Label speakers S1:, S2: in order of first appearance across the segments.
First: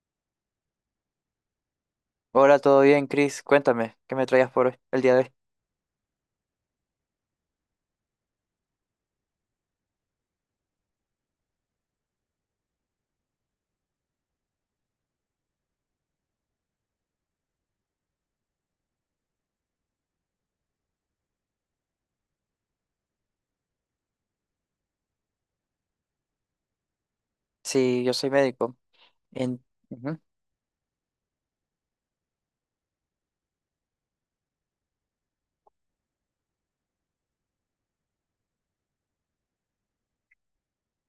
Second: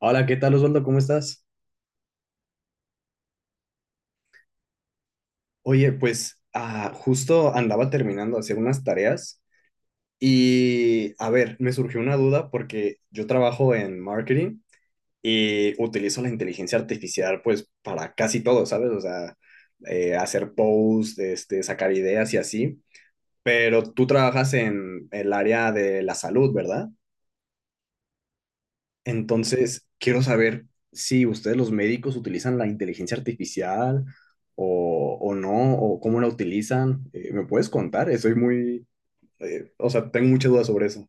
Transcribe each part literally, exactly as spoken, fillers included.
S1: Hola, ¿qué tal Osvaldo? ¿Cómo estás?
S2: Hola, ¿todo bien, Chris? Cuéntame, ¿qué me traías por hoy- el día de hoy?
S1: Oye, pues ah, justo andaba terminando de hacer unas tareas y, a ver, me surgió una duda porque yo trabajo en marketing y utilizo la inteligencia artificial pues para casi todo, ¿sabes? O sea, eh, hacer posts, este, sacar ideas y así, pero tú trabajas en el área de la salud, ¿verdad?
S2: Sí, yo soy médico. En...
S1: Entonces,
S2: Ujú.
S1: quiero saber si ustedes los médicos utilizan la inteligencia artificial o, o no, o cómo la utilizan. Eh, ¿me puedes contar? Estoy muy, eh, o sea, tengo muchas dudas sobre eso.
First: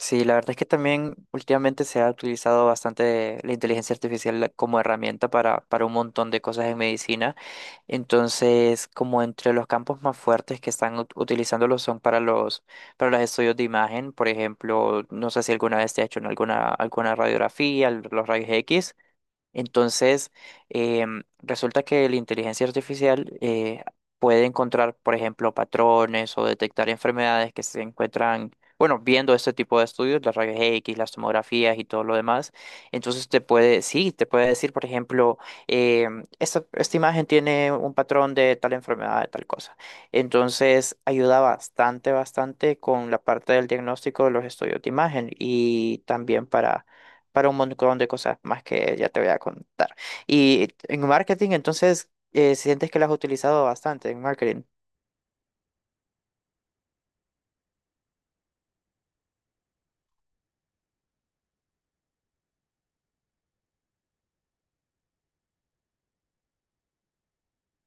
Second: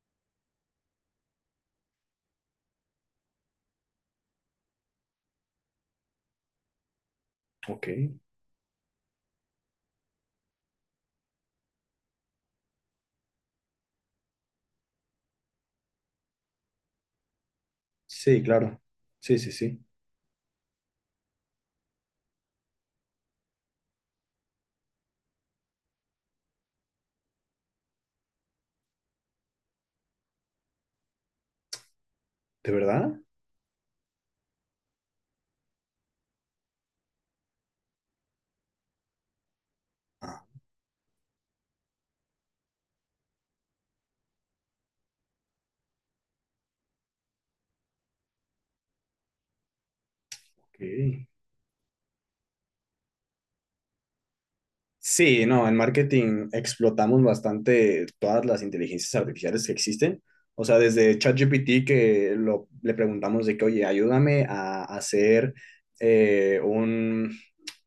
S2: Sí, la verdad es que también últimamente se ha utilizado bastante la inteligencia artificial como herramienta para, para un montón de cosas en medicina.
S1: Ok.
S2: Entonces, como entre los campos más fuertes que están ut- utilizándolo son para los, para los estudios de imagen, por ejemplo, no sé si alguna vez te ha hecho en alguna, alguna radiografía, l- los
S1: Sí,
S2: rayos
S1: claro.
S2: X.
S1: Sí, sí, sí.
S2: Entonces, em, resulta que la inteligencia artificial eh, puede encontrar, por ejemplo, patrones o detectar enfermedades que se encuentran, bueno, viendo este tipo de estudios, las rayos X, las tomografías y todo lo demás.
S1: ¿De verdad?
S2: Entonces, te puede, sí, te puede decir, por ejemplo, em, esta, esta imagen tiene un patrón de tal enfermedad, de tal cosa.
S1: Ah,
S2: Entonces, ayuda bastante, bastante con la parte del diagnóstico de los estudios de imagen y también para para un montón de cosas más que ya te voy a contar. Y en
S1: ok.
S2: marketing, entonces, eh, sientes que las has utilizado bastante en marketing.
S1: Sí, no, en marketing explotamos bastante todas las inteligencias artificiales que existen. O sea, desde ChatGPT que lo, le preguntamos de que, oye, ayúdame a hacer eh, un,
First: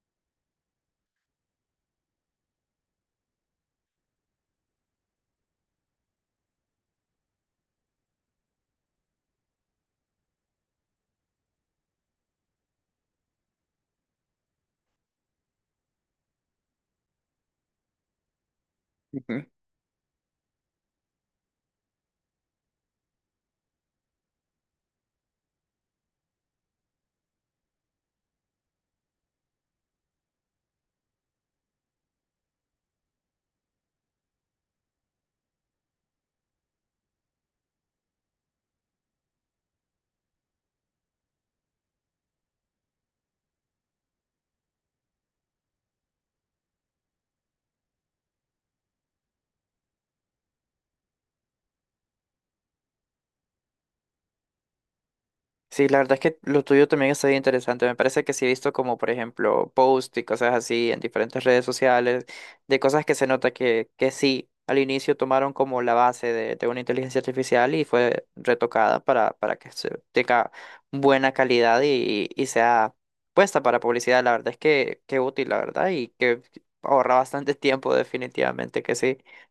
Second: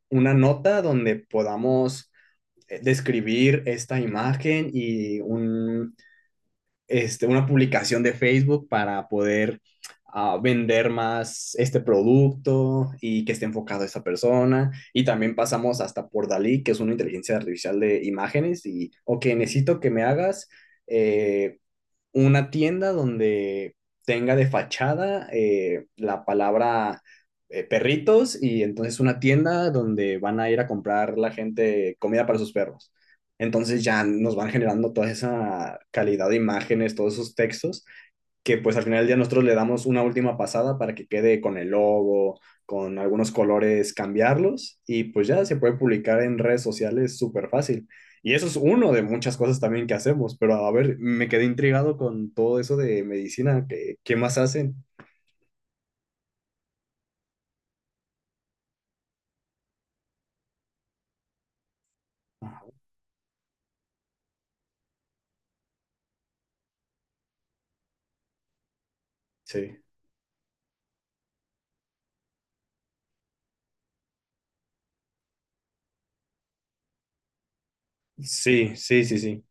S1: una nota donde podamos eh, describir esta imagen y un, este, una publicación de Facebook para poder ah, vender más este producto y que esté enfocado a esta persona. Y también pasamos hasta por Dalí, que es una inteligencia artificial de imágenes. Y, ok,
S2: Ujú.
S1: necesito que me hagas eh, una tienda donde tenga de fachada eh, la palabra eh, perritos y entonces una tienda donde van a ir a comprar la gente comida para sus perros. Entonces ya nos van generando toda esa calidad de imágenes, todos esos textos que pues al final del día nosotros le damos una última pasada para que quede con el logo, con algunos colores, cambiarlos y pues ya se puede publicar en redes sociales súper fácil. Y eso es uno de muchas cosas también que hacemos, pero a ver, me quedé intrigado con todo eso de medicina, ¿qué, qué más hacen?
S2: Sí, la verdad es que lo tuyo también está bien interesante. Me parece que sí he visto como, por ejemplo, posts y cosas así en diferentes redes sociales,
S1: Ajá.
S2: de cosas que se nota que, que sí, al inicio tomaron como la base de, de una inteligencia artificial y fue retocada para, para que
S1: Sí,
S2: se tenga buena calidad y, y sea puesta para publicidad. La verdad es que, que útil, la verdad, y que ahorra bastante tiempo,
S1: sí,
S2: definitivamente que
S1: sí,
S2: sí.
S1: sí, sí.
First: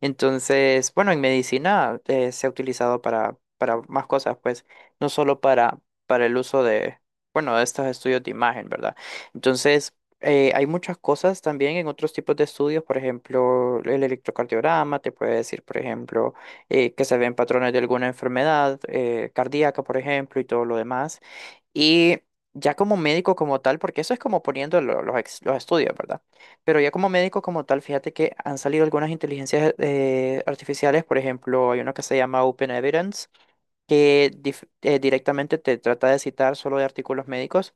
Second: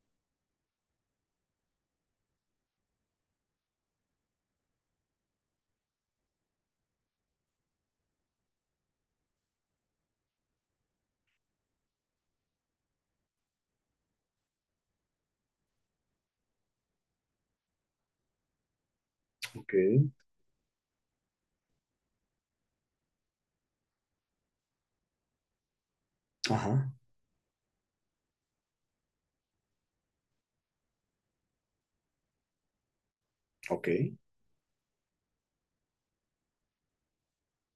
S2: Entonces, bueno, en medicina eh, se ha utilizado para, para más cosas, pues, no solo para, para el uso de, bueno, de estos estudios de imagen, ¿verdad? Entonces, eh, hay muchas cosas también en otros tipos de estudios, por ejemplo, el electrocardiograma, te puede decir, por ejemplo, eh, que se ven patrones de alguna enfermedad eh,
S1: Ok,
S2: cardíaca, por ejemplo, y todo lo demás. Y ya como médico como tal, porque eso es como poniendo lo- los, ex- los estudios, ¿verdad? Pero ya
S1: ajá,
S2: como médico como tal, fíjate que han salido algunas inteligencias eh, artificiales, por ejemplo, hay uno que se llama Open Evidence,
S1: ok,
S2: que dif- eh, directamente te trata de citar solo de artículos médicos.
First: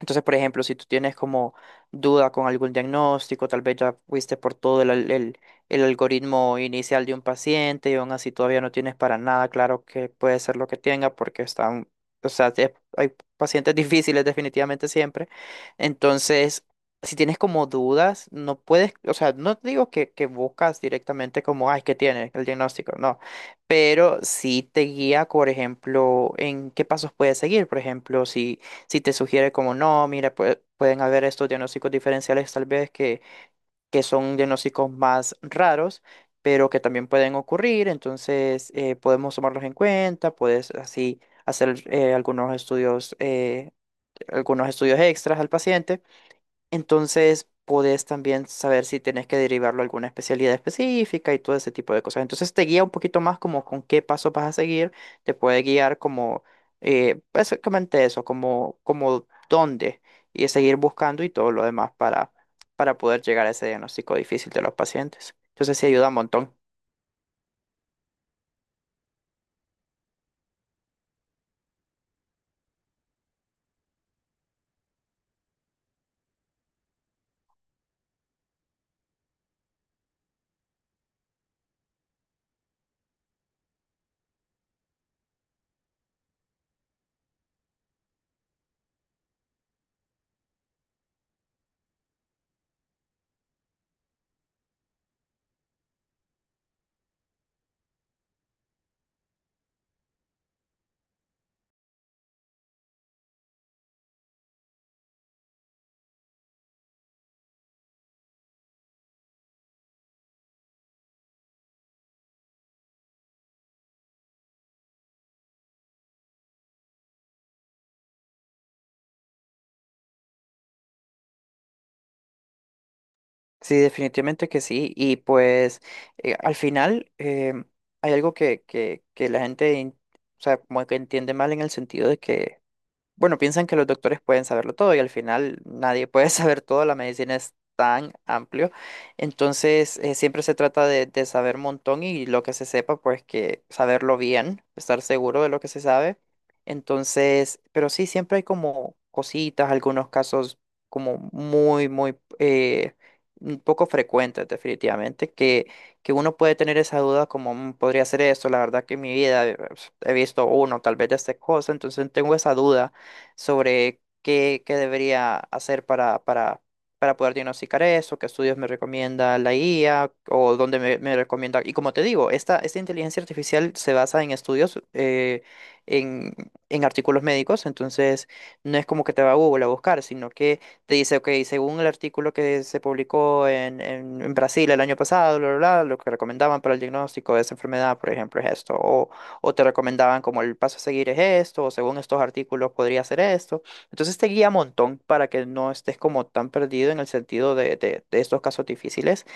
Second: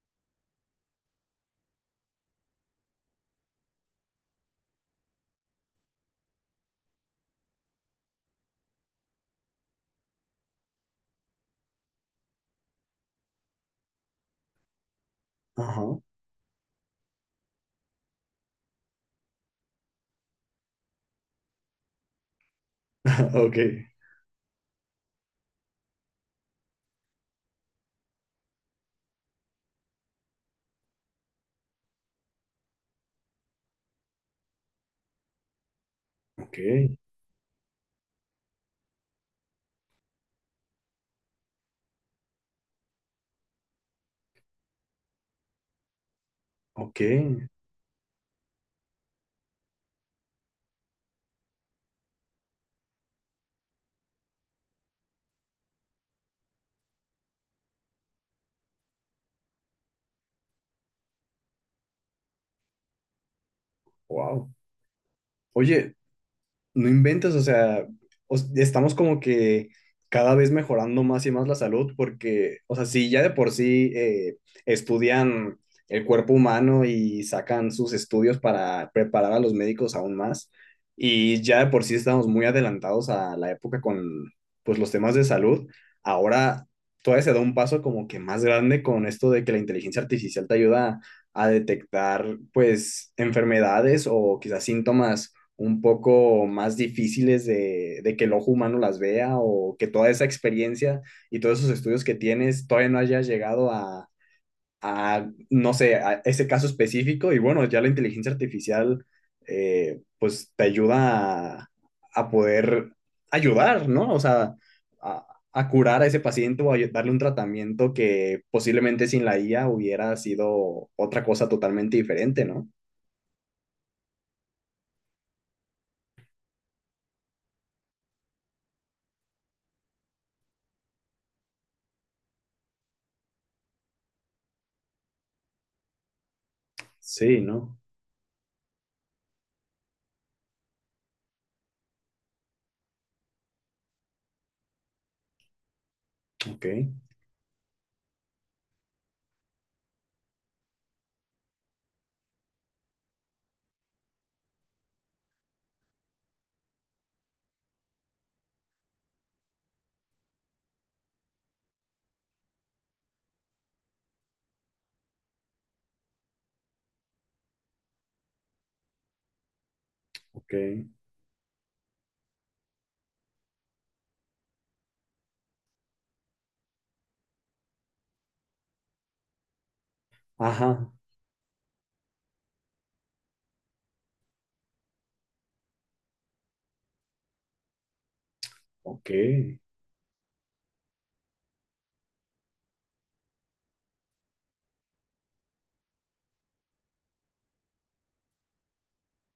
S2: Entonces, por ejemplo, si tú tienes como duda con algún diagnóstico, tal vez ya fuiste por todo el, al- el- el algoritmo inicial de un paciente y aún así todavía no tienes para nada claro qué puede ser lo que tenga porque están, o sea, te- hay pacientes difíciles definitivamente siempre.
S1: ajá,
S2: Entonces, si tienes como dudas, no puedes, o sea, no te digo que, que buscas directamente como, ay, ¿qué tiene el diagnóstico? No,
S1: ok,
S2: pero sí te guía, por ejemplo, en qué pasos puedes seguir, por ejemplo, si si te sugiere como no, mira, pue- pueden haber estos diagnósticos diferenciales tal vez que, que son diagnósticos más raros,
S1: ok,
S2: pero que también pueden ocurrir, entonces eh, podemos tomarlos en cuenta, puedes así hacer eh, algunos estudios, eh, algunos estudios extras al paciente.
S1: ok,
S2: Entonces, podés también saber si tenés que derivarlo a alguna especialidad específica y todo ese tipo de cosas. Entonces, te guía un poquito más como con qué paso vas a seguir, te puede guiar como eh, básicamente eso, como, como dónde y seguir buscando y todo lo demás para, para poder llegar a ese diagnóstico
S1: wow.
S2: difícil de los pacientes. Entonces, sí
S1: Oye,
S2: ayuda un montón.
S1: no inventas, o sea, os- estamos como que cada vez mejorando más y más la salud porque, o sea, si ya de por sí eh, estudian el cuerpo humano y sacan sus estudios para preparar a los médicos aún más, y ya de por sí estamos muy adelantados a la época con, pues, los temas de salud, ahora todavía se da un paso como que más grande con esto de que la inteligencia artificial te ayuda a detectar, pues, enfermedades o quizás síntomas un poco más difíciles de, de que el ojo humano las vea o que toda esa experiencia y todos esos estudios que tienes todavía no hayas llegado a, a no sé, a ese caso específico y bueno, ya la inteligencia artificial eh, pues te ayuda a, a, poder ayudar, ¿no? O sea, a, a curar a ese paciente o a darle un tratamiento que posiblemente sin la I A hubiera sido otra cosa totalmente diferente, ¿no?
S2: Sí, definitivamente que sí. Y pues, eh, al final, em, hay algo que, que, que la gente, in- o sea, como que entiende mal en el sentido de que bueno, piensan que los doctores pueden saberlo todo y al final nadie puede saber todo, la medicina
S1: Sí,
S2: es
S1: ¿no?
S2: tan amplio, entonces eh, siempre se trata de, de saber un montón y lo que se sepa, pues que saberlo bien, estar seguro de lo que se sabe.
S1: Ok,
S2: Entonces, pero sí, siempre hay como cositas, algunos casos como muy, muy eh, un poco frecuentes definitivamente, que, que uno puede tener esa duda como "Mm, podría ser esto, la verdad que en mi vida eh, he visto uno, tal vez de esta cosa, entonces tengo esa duda sobre qué, qué debería hacer para, para, para poder diagnosticar eso, qué estudios me recomienda la I A
S1: ok.
S2: o dónde me, me recomienda. Y como te digo, esta, esta inteligencia artificial se basa en estudios, eh, en, en artículos médicos, entonces no es como que te va a Google a buscar, sino que
S1: Ajá.
S2: te dice, ok, según el artículo que se publicó en, en, en Brasil el año pasado, bla, bla, bla, lo que recomendaban para el diagnóstico de esa enfermedad, por ejemplo, es esto. O
S1: Ok,
S2: o te recomendaban como el paso a seguir es esto, o según estos artículos podría hacer esto. Entonces te guía un montón para que no estés como tan perdido en el sentido de, de, de estos casos difíciles.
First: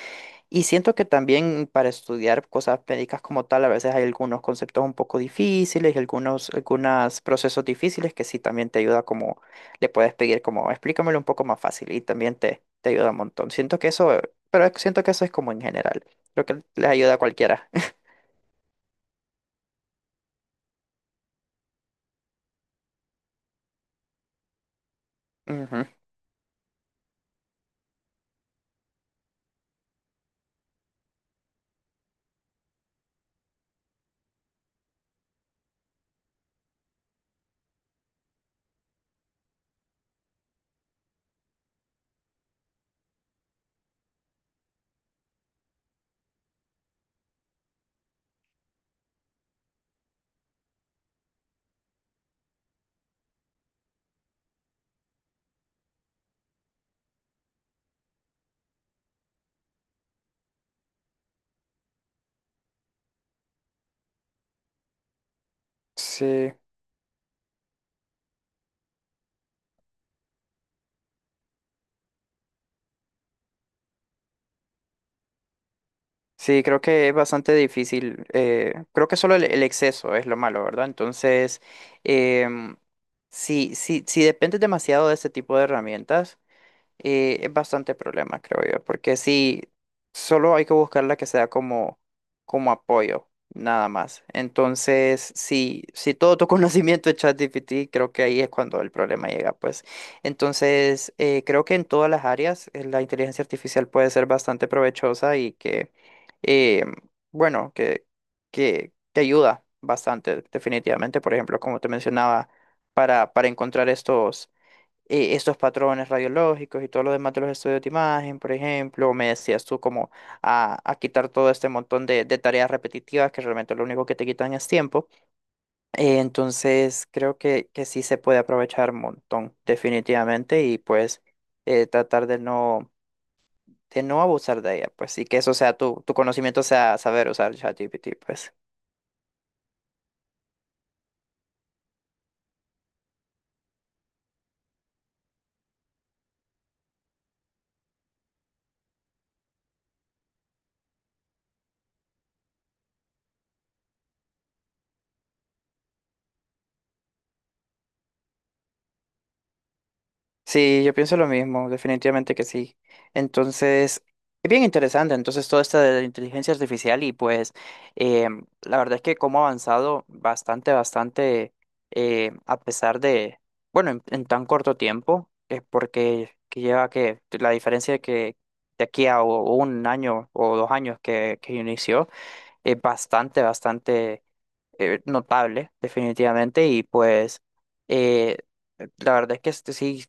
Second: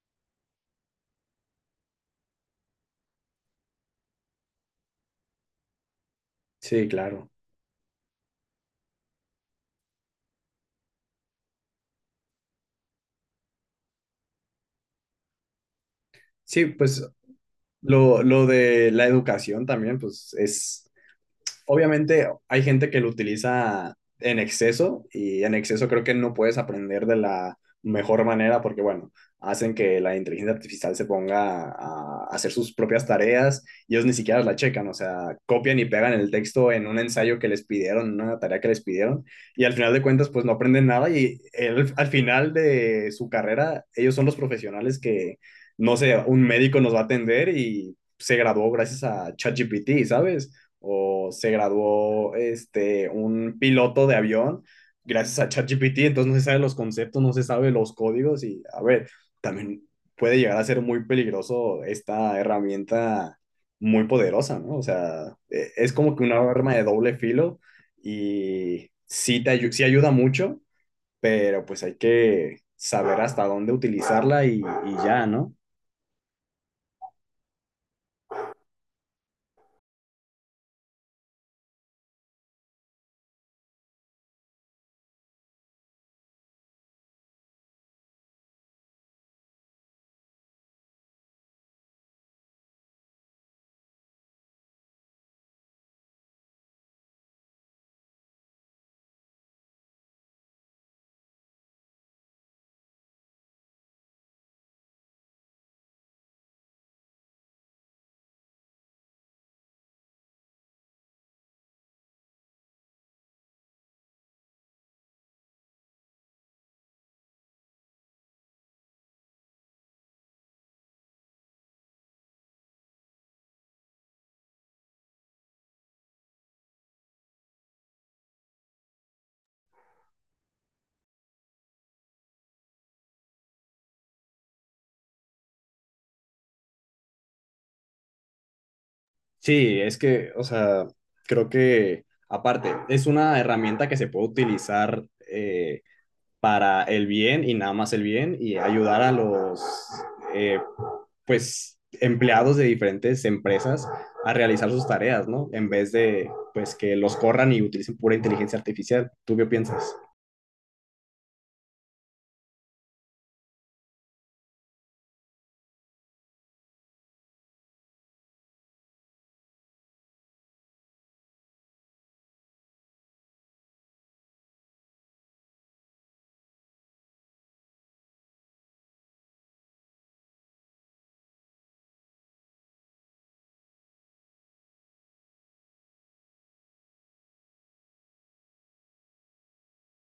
S2: Y siento que también para estudiar cosas médicas como tal, a veces hay algunos conceptos un poco difíciles y algunos,
S1: sí,
S2: algunos
S1: claro.
S2: procesos difíciles que sí también te ayuda como, le puedes pedir como, explícamelo un poco más fácil y también te, te ayuda un montón. Siento que eso, pero siento que eso es como en general, lo que
S1: Sí,
S2: les
S1: pues
S2: ayuda a cualquiera.
S1: lo, lo de la educación también, pues es, obviamente hay gente que lo utiliza en exceso y en
S2: Ujú.
S1: exceso creo que no puedes aprender de la mejor manera porque, bueno, hacen que la inteligencia artificial se ponga a hacer sus propias tareas y ellos ni siquiera la checan, o sea, copian y pegan el texto en un ensayo que les pidieron, en una tarea que les pidieron, y al final de cuentas, pues no aprenden nada y el, al final de su carrera, ellos son los profesionales que, no sé, un médico nos va a atender y se graduó gracias a ChatGPT, ¿sabes? O se graduó este, un piloto de avión gracias a ChatGPT, entonces no se sabe los conceptos, no se sabe los códigos y a ver, también puede llegar a ser muy peligroso esta herramienta muy poderosa, ¿no? O sea, e- es como que una
S2: Sí.
S1: arma de doble filo y sí, te ayu sí ayuda mucho, pero pues hay que saber hasta dónde utilizarla y, y ya, ¿no?
S2: Sí, creo que es bastante difícil. Eh, creo que solo el, el exceso es lo malo, ¿verdad? Entonces, em, si, si, si dependes demasiado de este tipo de herramientas, y es bastante problema, creo yo, porque sí, solo hay que buscar la que sea como, como apoyo, nada más. Entonces, si, si todo tu conocimiento es ChatGPT, creo que ahí es cuando el problema llega, pues. Entonces, eh, creo que en todas las áreas eh, la inteligencia artificial puede ser bastante provechosa y que, eh, bueno, que, que te ayuda bastante, definitivamente. Por ejemplo, como te mencionaba, para, para encontrar estos eh, estos patrones radiológicos y todo lo demás de los estudios de imagen, por ejemplo, me decías tú como a, a quitar todo este montón de, de tareas repetitivas que realmente lo único que te quitan es tiempo. Eh, entonces, creo que, que sí se puede aprovechar un montón, definitivamente, y pues eh, tratar de no, de no abusar de ella, pues, y que eso sea tu, tu conocimiento sea saber usar ChatGPT, pues.
S1: Sí, es que, o sea, creo que aparte es una herramienta que se puede utilizar eh, para el bien y nada más el bien y ayudar a los, eh, pues, empleados de diferentes empresas a realizar sus tareas, ¿no? En vez de, pues, que los corran y utilicen pura inteligencia artificial. ¿Tú qué piensas?
S2: Sí, yo pienso lo mismo, definitivamente que sí. Entonces, es bien interesante, entonces, todo esto de la inteligencia artificial y pues eh, la verdad es que cómo ha avanzado bastante, bastante, eh, a pesar de, bueno, en, en tan corto tiempo, es porque que lleva que la diferencia que de aquí a o- un año o dos años que, que inició es bastante, bastante eh, notable, definitivamente, y pues eh, la verdad es que este sí,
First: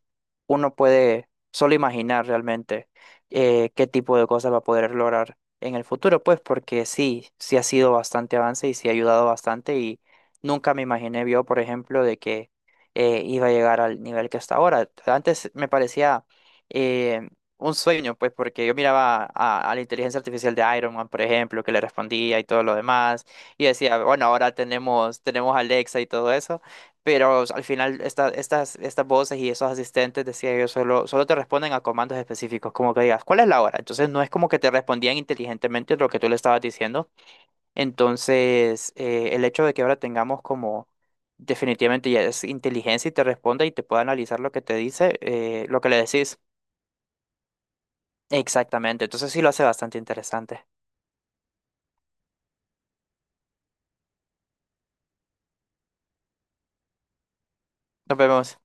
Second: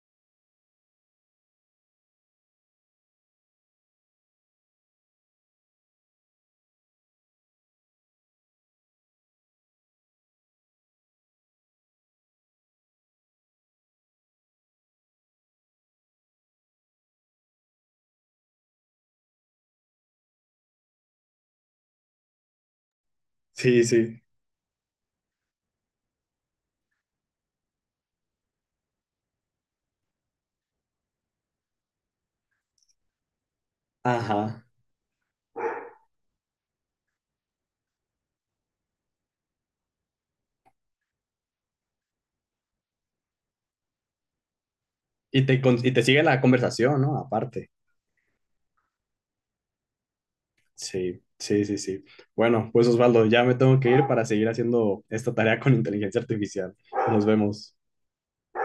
S2: uno puede solo imaginar realmente eh, qué tipo de cosas va a poder lograr en el futuro, pues porque sí, sí ha sido bastante avance y sí ha ayudado bastante y nunca me imaginé yo, por ejemplo, de que eh, iba a llegar al nivel que está ahora. Antes me parecía... eh, un sueño, pues, porque yo miraba a, a la inteligencia artificial de Iron Man, por ejemplo, que le respondía y todo lo demás y
S1: Sí,
S2: decía,
S1: sí.
S2: bueno, ahora tenemos, tenemos Alexa y todo eso, pero al final esta- estas, estas voces y esos asistentes, decía yo, solo, solo te responden a comandos específicos, como que digas, ¿cuál es la hora? Entonces no es como que
S1: Ajá.
S2: te respondían inteligentemente lo que tú le estabas diciendo. Entonces, eh, el hecho de que ahora tengamos como definitivamente ya es inteligencia y te responde y te puede analizar lo que te dice,
S1: Y te,
S2: eh, lo
S1: con-
S2: que
S1: y
S2: le
S1: te sigue la
S2: decís.
S1: conversación, ¿no? Aparte.
S2: Exactamente, entonces sí lo hace bastante interesante.
S1: Sí, sí, sí, sí. Bueno, pues Osvaldo, ya me tengo que ir para seguir haciendo esta tarea con inteligencia artificial. Nos vemos.
S2: Nos vemos.